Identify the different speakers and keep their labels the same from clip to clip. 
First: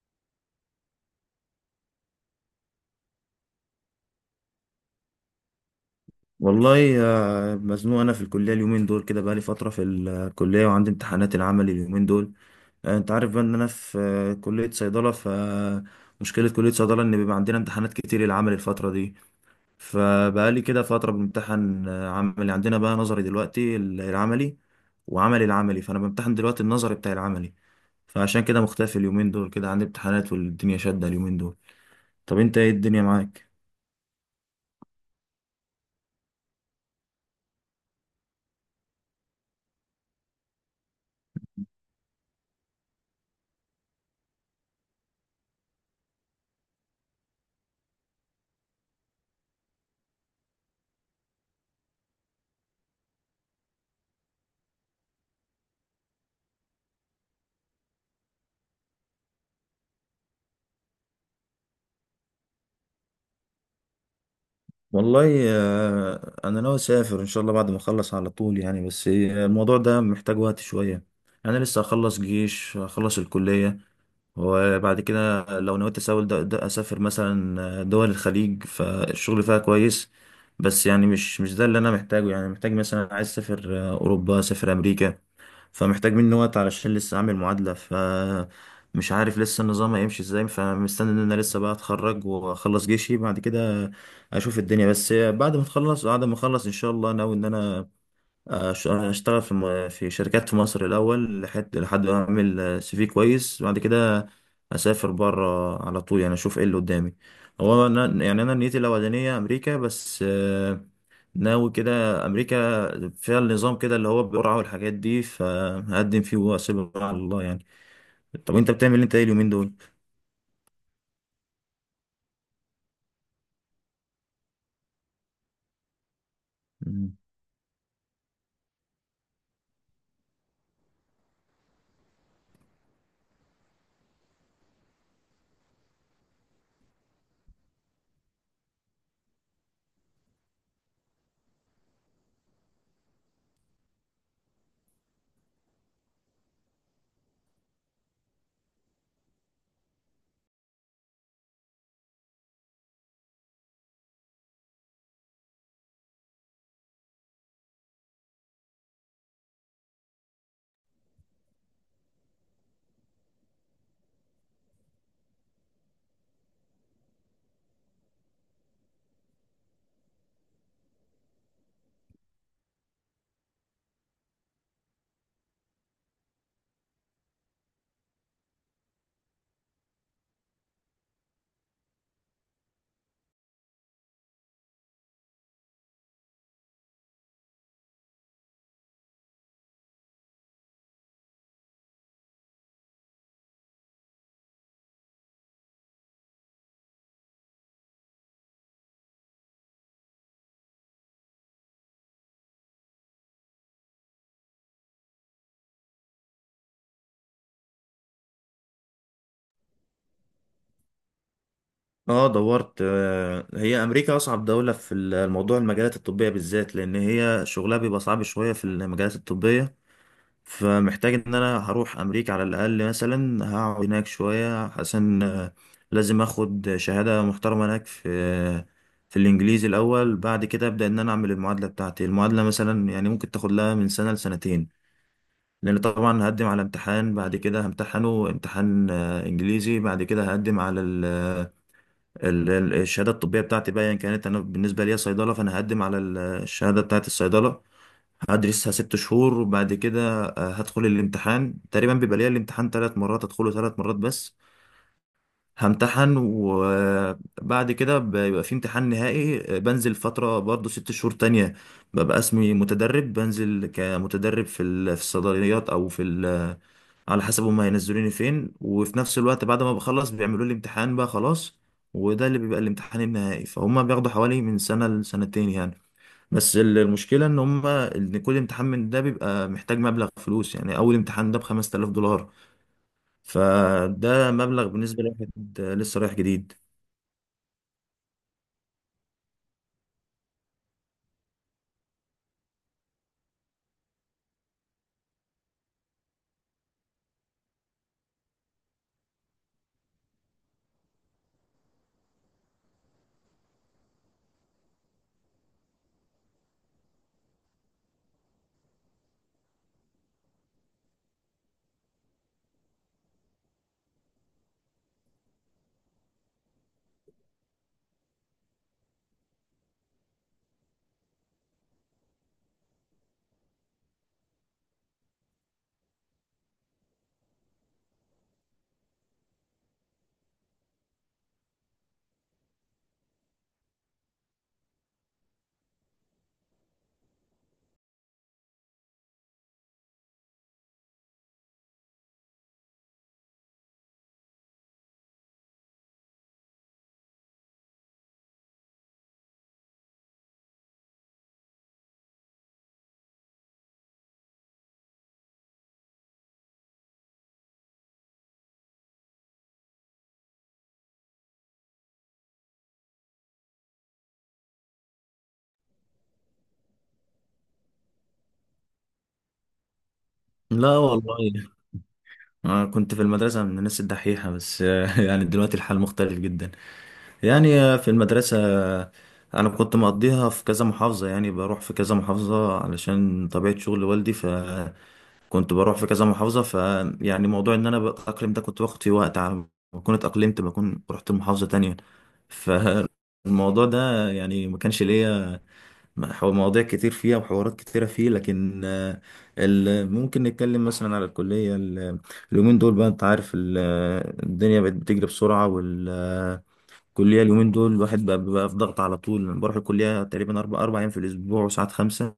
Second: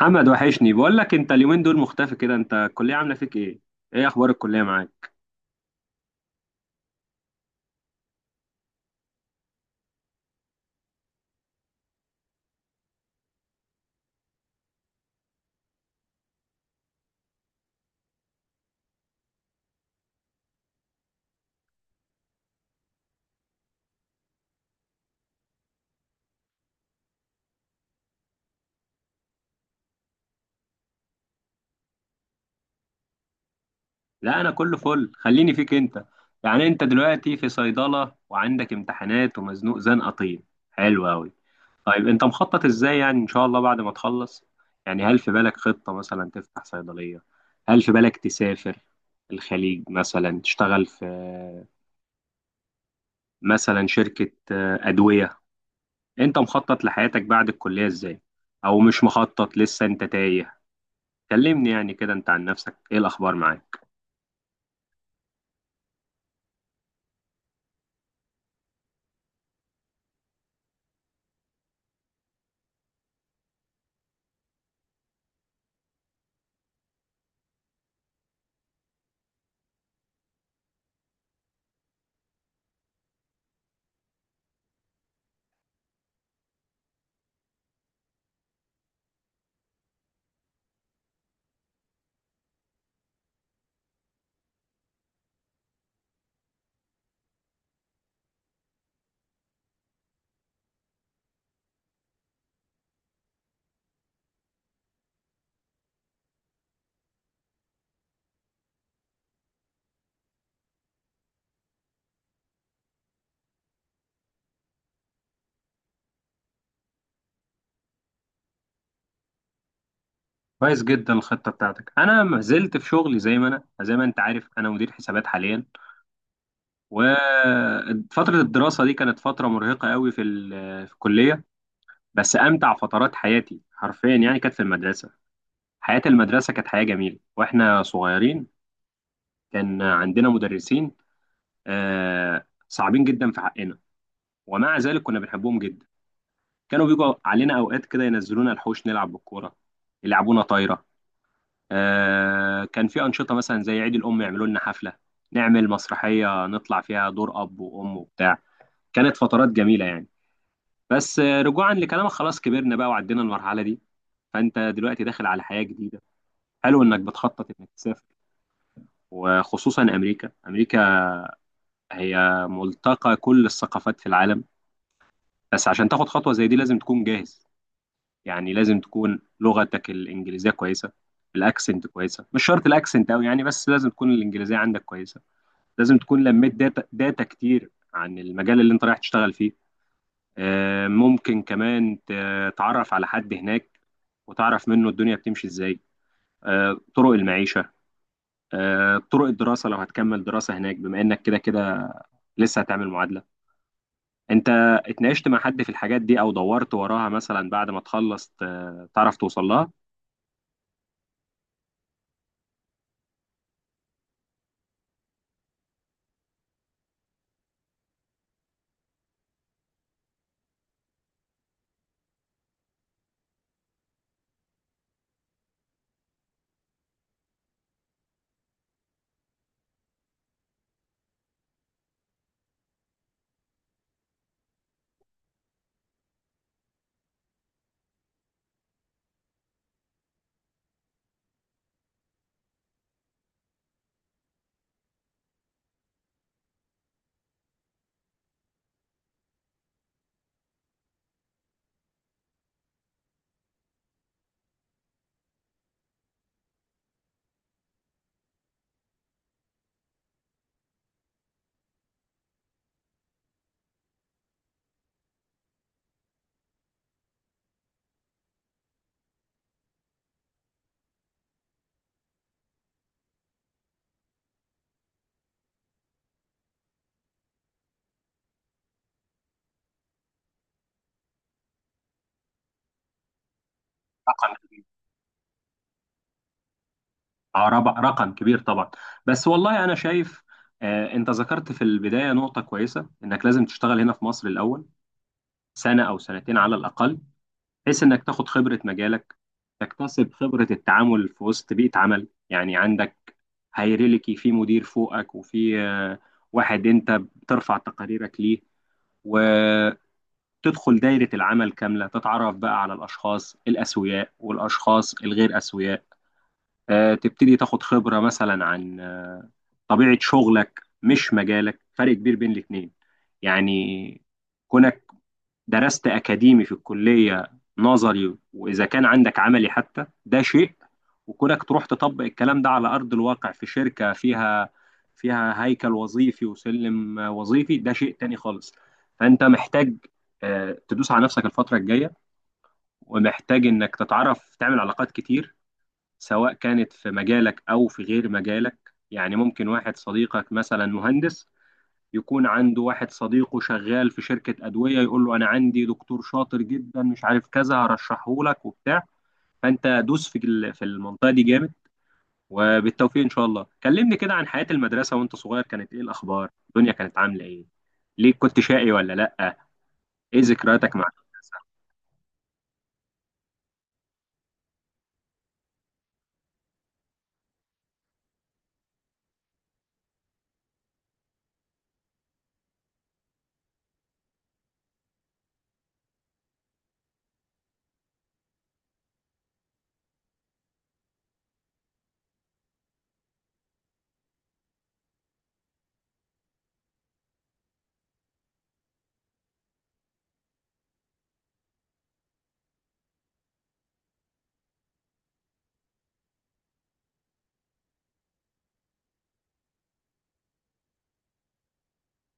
Speaker 1: محمد وحشني، بقول لك انت اليومين دول مختفي كده، انت الكليه عامله فيك ايه؟ ايه اخبار الكليه معاك؟
Speaker 2: والله مزنوق انا في الكليه اليومين دول كده، بقالي فتره في الكليه وعندي امتحانات العمل اليومين دول. انت عارف بقى ان انا في كليه صيدله. مشكله كليه صيدله ان بيبقى عندنا امتحانات كتير العمل الفتره دي. فبقالي كده فتره بامتحن، عملي. عندنا بقى نظري دلوقتي العملي وعملي العملي، فانا بامتحن دلوقتي النظري بتاع العملي. فعشان كده مختفي اليومين دول كده، عندي امتحانات والدنيا شادة اليومين دول. طب انت ايه الدنيا معاك؟
Speaker 1: لا، انا كله فل، خليني فيك انت. يعني انت دلوقتي في صيدله وعندك امتحانات ومزنوق زنقه طين. حلو قوي. طيب انت مخطط ازاي يعني ان شاء الله بعد ما تخلص؟ يعني هل في بالك خطه مثلا تفتح صيدليه؟ هل في بالك تسافر الخليج مثلا، تشتغل في مثلا شركه ادويه؟ انت مخطط لحياتك بعد الكليه ازاي؟ او مش مخطط لسه انت تايه؟ كلمني يعني كده، انت عن نفسك ايه الاخبار معاك؟
Speaker 2: والله، انا ناوي اسافر ان شاء الله بعد ما اخلص على طول يعني، بس الموضوع ده محتاج وقت شويه. انا لسه هخلص جيش، هخلص الكليه، وبعد كده لو نويت اسافر، ده اسافر مثلا دول الخليج، فالشغل فيها كويس. بس يعني مش ده اللي انا محتاجه، يعني محتاج مثلا، عايز اسافر اوروبا، اسافر امريكا. فمحتاج مني وقت علشان لسه اعمل معادلة. مش عارف لسه النظام هيمشي ازاي، فمستني ان انا لسه بقى اتخرج واخلص جيشي. بعد كده اشوف الدنيا، بس بعد ما اخلص ان شاء الله ناوي ان انا اشتغل في في شركات في مصر الاول، لحد ما اعمل سي في كويس، بعد كده اسافر بره على طول يعني، اشوف ايه اللي قدامي. هو انا يعني، انا نيتي الاولانيه امريكا، بس ناوي كده. امريكا فيها النظام كده اللي هو بالقرعه والحاجات دي، فهقدم فيه واسيبه على الله يعني. طب انت بتعمل إيه؟ انت ايه اليومين دول؟
Speaker 1: كويس جدا الخطه بتاعتك. انا ما زلت في شغلي زي ما انت عارف، انا مدير حسابات حاليا.
Speaker 2: مم.
Speaker 1: وفتره الدراسه دي كانت فتره مرهقه قوي في الكليه. بس امتع فترات حياتي حرفيا يعني كانت في المدرسه. حياه المدرسه كانت حياه جميله واحنا صغيرين. كان عندنا مدرسين، صعبين جدا في حقنا، ومع ذلك كنا بنحبهم جدا. كانوا بيجوا علينا اوقات كده، ينزلونا الحوش نلعب بالكوره، يلعبونا طايره. كان في أنشطة مثلا زي عيد الأم، يعملوا لنا حفلة، نعمل مسرحية نطلع فيها دور أب وأم وبتاع. كانت فترات جميلة يعني. بس رجوعا لكلامك، خلاص كبرنا بقى وعدينا المرحلة دي. فأنت دلوقتي داخل على حياة جديدة. حلو إنك بتخطط إنك تسافر، وخصوصا أمريكا. أمريكا هي ملتقى كل الثقافات في العالم. بس عشان تاخد خطوة زي دي لازم تكون جاهز. يعني لازم تكون لغتك الإنجليزية كويسة، الأكسنت كويسة، مش شرط الأكسنت أوي يعني، بس لازم تكون الإنجليزية عندك كويسة. لازم تكون لميت داتا داتا كتير عن المجال اللي انت رايح تشتغل فيه. ممكن كمان تتعرف على حد هناك، وتعرف منه الدنيا بتمشي ازاي. طرق المعيشة، طرق الدراسة لو هتكمل دراسة هناك، بما انك كده كده لسه هتعمل معادلة. انت اتناقشت مع حد في الحاجات دي او دورت وراها مثلا بعد ما تخلص تعرف توصل لها؟
Speaker 2: اه دورت. هي امريكا اصعب دوله في الموضوع، المجالات الطبيه بالذات، لان هي شغلها بيبقى صعب شويه في المجالات الطبيه. فمحتاج ان انا هروح امريكا على الاقل، مثلا هقعد هناك شوية عشان لازم اخد شهادة محترمة هناك، في الانجليزي الاول. بعد كده ابدا ان انا اعمل المعادلة بتاعتي. المعادلة مثلا يعني ممكن تاخد لها من سنة لسنتين. لان طبعا هقدم على امتحان، بعد كده همتحنه امتحان انجليزي. بعد كده هقدم على الشهادة الطبية بتاعتي بقى، يعني كانت انا بالنسبة لي صيدلة، فانا هقدم على الشهادة بتاعت الصيدلة. هدرسها 6 شهور وبعد كده هدخل الامتحان. تقريبا بيبقى ليا الامتحان 3 مرات، ادخله 3 مرات بس، همتحن. وبعد كده بيبقى في امتحان نهائي، بنزل فترة برضو 6 شهور تانية، ببقى اسمي متدرب، بنزل كمتدرب في الصيدليات او على حسب هما هينزلوني فين. وفي نفس الوقت بعد ما بخلص بيعملوا لي امتحان بقى خلاص، وده اللي بيبقى الامتحان النهائي. فهم بياخدوا حوالي من سنة لسنتين يعني. بس المشكلة ان هما، ان كل امتحان من ده بيبقى محتاج مبلغ فلوس، يعني اول امتحان ده ب5000 دولار. فده
Speaker 1: رقم كبير.
Speaker 2: مبلغ بالنسبة لواحد لسه رايح جديد.
Speaker 1: رقم كبير طبعا. بس والله انا شايف. انت ذكرت في البداية نقطة كويسة، انك لازم تشتغل هنا في مصر الاول، سنة أو سنتين على الأقل، بحيث إنك تاخد خبرة مجالك، تكتسب خبرة التعامل في وسط بيئة عمل. يعني عندك هيراركي، في مدير فوقك وفي واحد أنت بترفع تقاريرك ليه، وتدخل دايرة العمل كاملة، تتعرف بقى على الأشخاص الأسوياء والأشخاص الغير أسوياء. تبتدي تاخد خبرة مثلا عن طبيعة شغلك، مش مجالك، فرق كبير بين الاتنين. يعني كونك درست أكاديمي في الكلية، نظري وإذا كان عندك عملي حتى، ده شيء. وكونك تروح تطبق الكلام ده على أرض الواقع في شركة فيها هيكل وظيفي وسلم وظيفي، ده شيء تاني خالص. فأنت محتاج تدوس على نفسك الفترة الجاية. ومحتاج إنك تتعرف تعمل علاقات كتير، سواء كانت في مجالك أو في غير مجالك. يعني ممكن واحد صديقك مثلا مهندس، يكون عنده واحد صديقه شغال في شركة أدوية، يقول له أنا عندي دكتور شاطر جدا مش عارف كذا، هرشحه لك وبتاع. فأنت دوس في المنطقة دي جامد. وبالتوفيق إن شاء الله. كلمني كده عن حياة المدرسة وأنت صغير، كانت إيه الأخبار؟ الدنيا كانت عاملة إيه؟ ليه كنت شقي ولا لأ؟ إيه ذكرياتك
Speaker 2: لا
Speaker 1: مع المدرسة؟
Speaker 2: والله، أنا كنت في المدرسة من الناس الدحيحة بس يعني دلوقتي الحال مختلف جدا. يعني في المدرسة أنا كنت مقضيها في كذا محافظة، يعني بروح في كذا محافظة علشان طبيعة شغل والدي. كنت بروح في كذا محافظة، فيعني موضوع ان انا بتأقلم ده كنت باخد فيه وقت، على ما اكون اتأقلمت بكون رحت محافظة تانية. فالموضوع ده يعني ما كانش ليا مواضيع كتير فيها وحوارات كتيرة فيه. لكن ممكن نتكلم مثلا على الكلية. اليومين دول بقى، انت عارف الدنيا بقت بتجري بسرعة، والكلية اليومين دول الواحد بقى في ضغط على طول. بروح الكلية تقريبا أربع أيام في الأسبوع، وساعات خمسة.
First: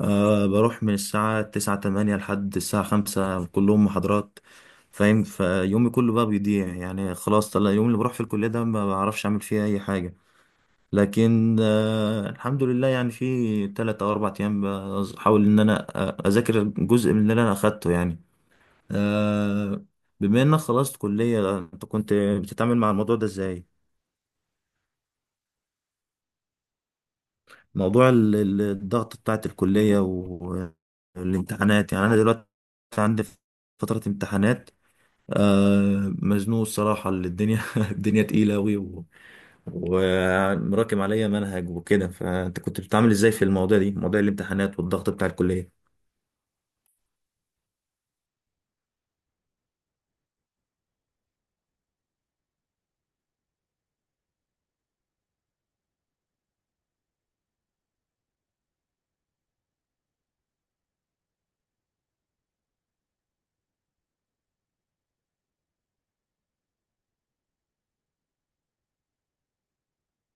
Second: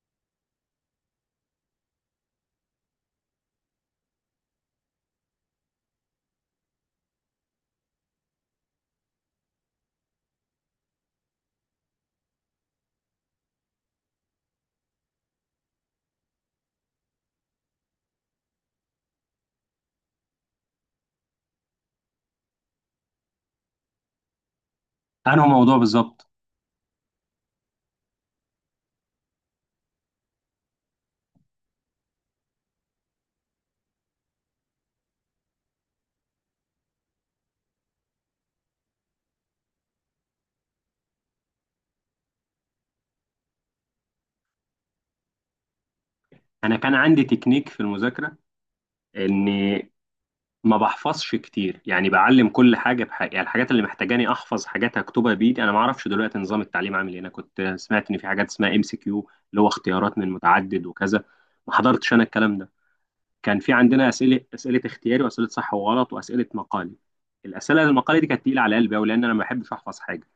Speaker 2: أه بروح من الساعة تسعة، تمانية لحد الساعة خمسة، كلهم محاضرات، فاهم. فيومي كله بقى بيضيع يعني. خلاص، طلع اليوم اللي بروح في الكلية ده ما بعرفش أعمل فيه أي حاجة. لكن أه الحمد لله، يعني في 3 أو 4 أيام بحاول إن أنا أذاكر جزء من اللي أنا أخدته يعني. أه، بما إنك خلصت كلية، أنت كنت بتتعامل مع الموضوع ده إزاي؟
Speaker 1: أنهي موضوع بالظبط؟
Speaker 2: موضوع الضغط بتاعت الكلية والامتحانات. يعني أنا دلوقتي عندي فترة امتحانات، مزنوق الصراحة. اللي الدنيا الدنيا تقيلة أوي ومراكم عليا منهج وكده، فأنت كنت بتتعامل إزاي في المواضيع دي، مواضيع الامتحانات والضغط بتاع الكلية؟
Speaker 1: أنا كان عندي تكنيك في المذاكرة، إن ما بحفظش كتير، يعني بعلم كل حاجه بحاجه، يعني الحاجات اللي محتاجاني احفظ، حاجات هكتبها بايدي. انا ما اعرفش دلوقتي نظام التعليم عامل ايه، انا كنت سمعت ان في حاجات اسمها MCQ اللي هو اختيارات من متعدد وكذا. ما حضرتش انا الكلام ده. كان في عندنا اسئله اختياري واسئله صح وغلط واسئله مقالي. الاسئله المقالي دي كانت تقيله على قلبي قوي، لان انا ما بحبش احفظ حاجه.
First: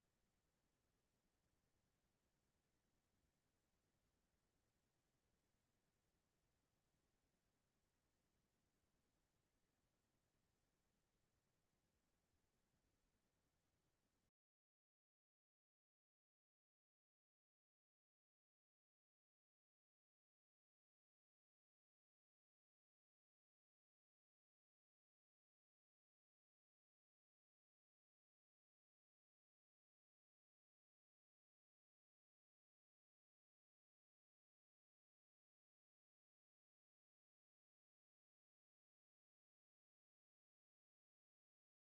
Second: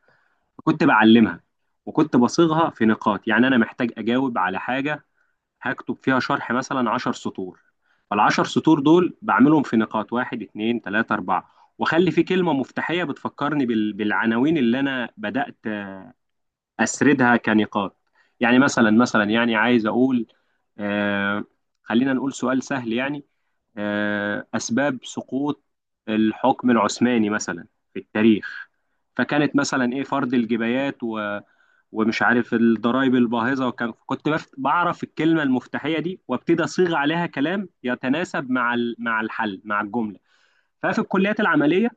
Speaker 1: فكنت بعلمها، وكنت بصيغها في نقاط. يعني انا محتاج اجاوب على حاجه، هكتب فيها شرح مثلا 10 سطور، فالعشر سطور دول بعملهم في نقاط، واحد، اتنين، تلاتة، أربعة. وأخلي في كلمة مفتاحية بتفكرني بالعناوين اللي أنا بدأت أسردها كنقاط. يعني مثلا يعني عايز أقول، آه خلينا نقول سؤال سهل يعني، أسباب سقوط الحكم العثماني مثلا في التاريخ، فكانت مثلا إيه، فرض الجبايات ومش عارف الضرايب الباهظة، بعرف الكلمة المفتاحية دي وابتدي أصيغ عليها كلام يتناسب مع الحل، مع الجملة. ففي الكليات العمليه،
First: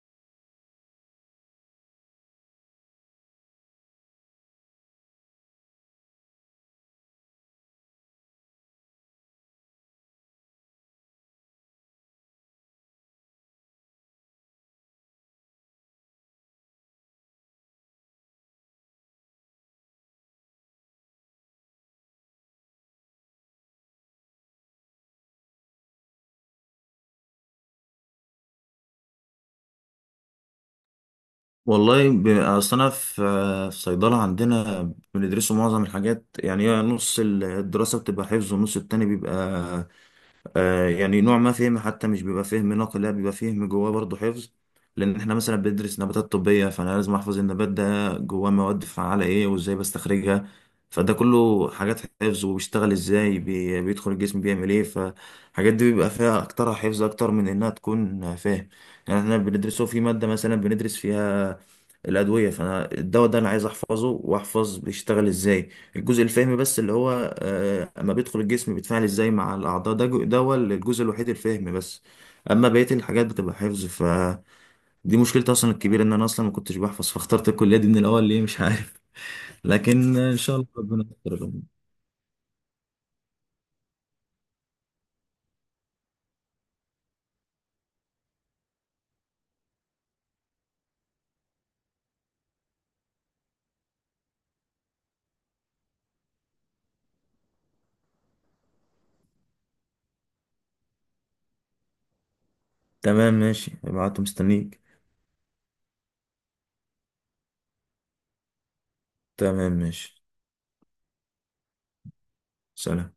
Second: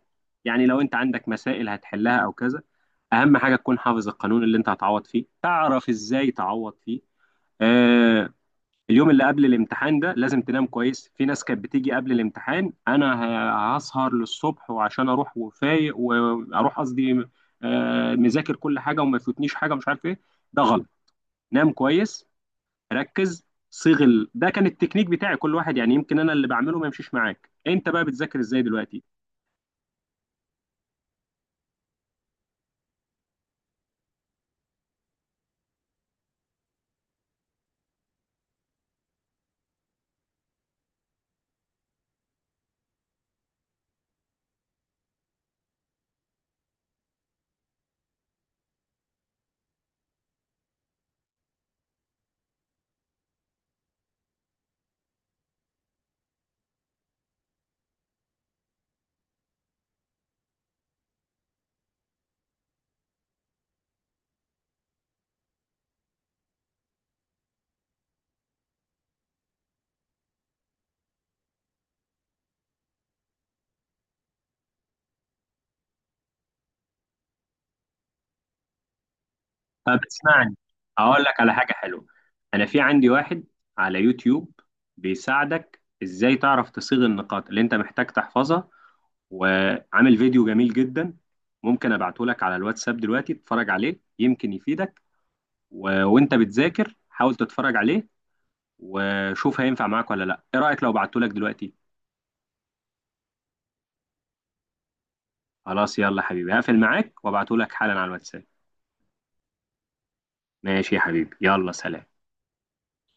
Speaker 1: يعني لو انت عندك مسائل هتحلها او كذا، اهم حاجه تكون حافظ القانون اللي انت هتعوض فيه، تعرف ازاي تعوض فيه. آه اليوم اللي قبل الامتحان ده لازم تنام كويس. في ناس كانت بتيجي قبل الامتحان، انا هسهر للصبح وعشان اروح وفايق، واروح قصدي مذاكر كل حاجه وما يفوتنيش حاجه مش عارف ايه. ده غلط. نام كويس، ركز، ده كان التكنيك بتاعي. كل واحد، يعني يمكن انا اللي بعمله ما يمشيش معاك. انت بقى بتذاكر ازاي دلوقتي؟
Speaker 2: والله أصل أنا في في صيدلة عندنا بندرسوا معظم الحاجات. يعني هي نص الدراسة بتبقى حفظ والنص التاني بيبقى يعني نوع ما فهم. حتى مش بيبقى فهم نقل، لا بيبقى فهم جواه برضه حفظ. لان احنا مثلا بندرس نباتات طبية، فانا لازم احفظ النبات ده جواه مواد فعالة ايه وازاي بستخرجها. فده كله حاجات حفظ. وبيشتغل ازاي، بي بيدخل الجسم بيعمل ايه، فالحاجات دي بيبقى فيها اكترها حفظ اكتر من انها تكون فاهم. يعني احنا بندرسه في مادة مثلا، بندرس فيها الأدوية، فأنا الدواء ده أنا عايز أحفظه وأحفظ بيشتغل إزاي. الجزء الفهمي بس اللي هو اما بيدخل الجسم بيتفاعل ازاي مع الاعضاء، ده ده هو الجزء الوحيد الفهمي بس. اما بقيه الحاجات بتبقى حفظ، فدي مشكلتي اصلا الكبيره، ان انا اصلا ما كنتش بحفظ، فاخترت الكليه دي من الاول ليه مش عارف
Speaker 1: طب
Speaker 2: لكن ان شاء
Speaker 1: اسمعني،
Speaker 2: الله ربنا
Speaker 1: اقول لك
Speaker 2: يستر.
Speaker 1: على حاجه حلوه. انا في عندي واحد على يوتيوب، بيساعدك ازاي تعرف تصيغ النقاط اللي انت محتاج تحفظها، وعامل فيديو جميل جدا. ممكن ابعته لك على الواتساب دلوقتي تتفرج عليه، يمكن يفيدك. وانت بتذاكر حاول تتفرج عليه، وشوف هينفع معاك ولا لا. ايه رايك لو بعته لك دلوقتي؟
Speaker 2: تمام ماشي، ابعته مستنيك.
Speaker 1: خلاص يلا حبيبي، هقفل معاك وابعته لك حالا على الواتساب.
Speaker 2: تمام ماشي.
Speaker 1: ماشي يا حبيبي، يلا سلام.
Speaker 2: سلام.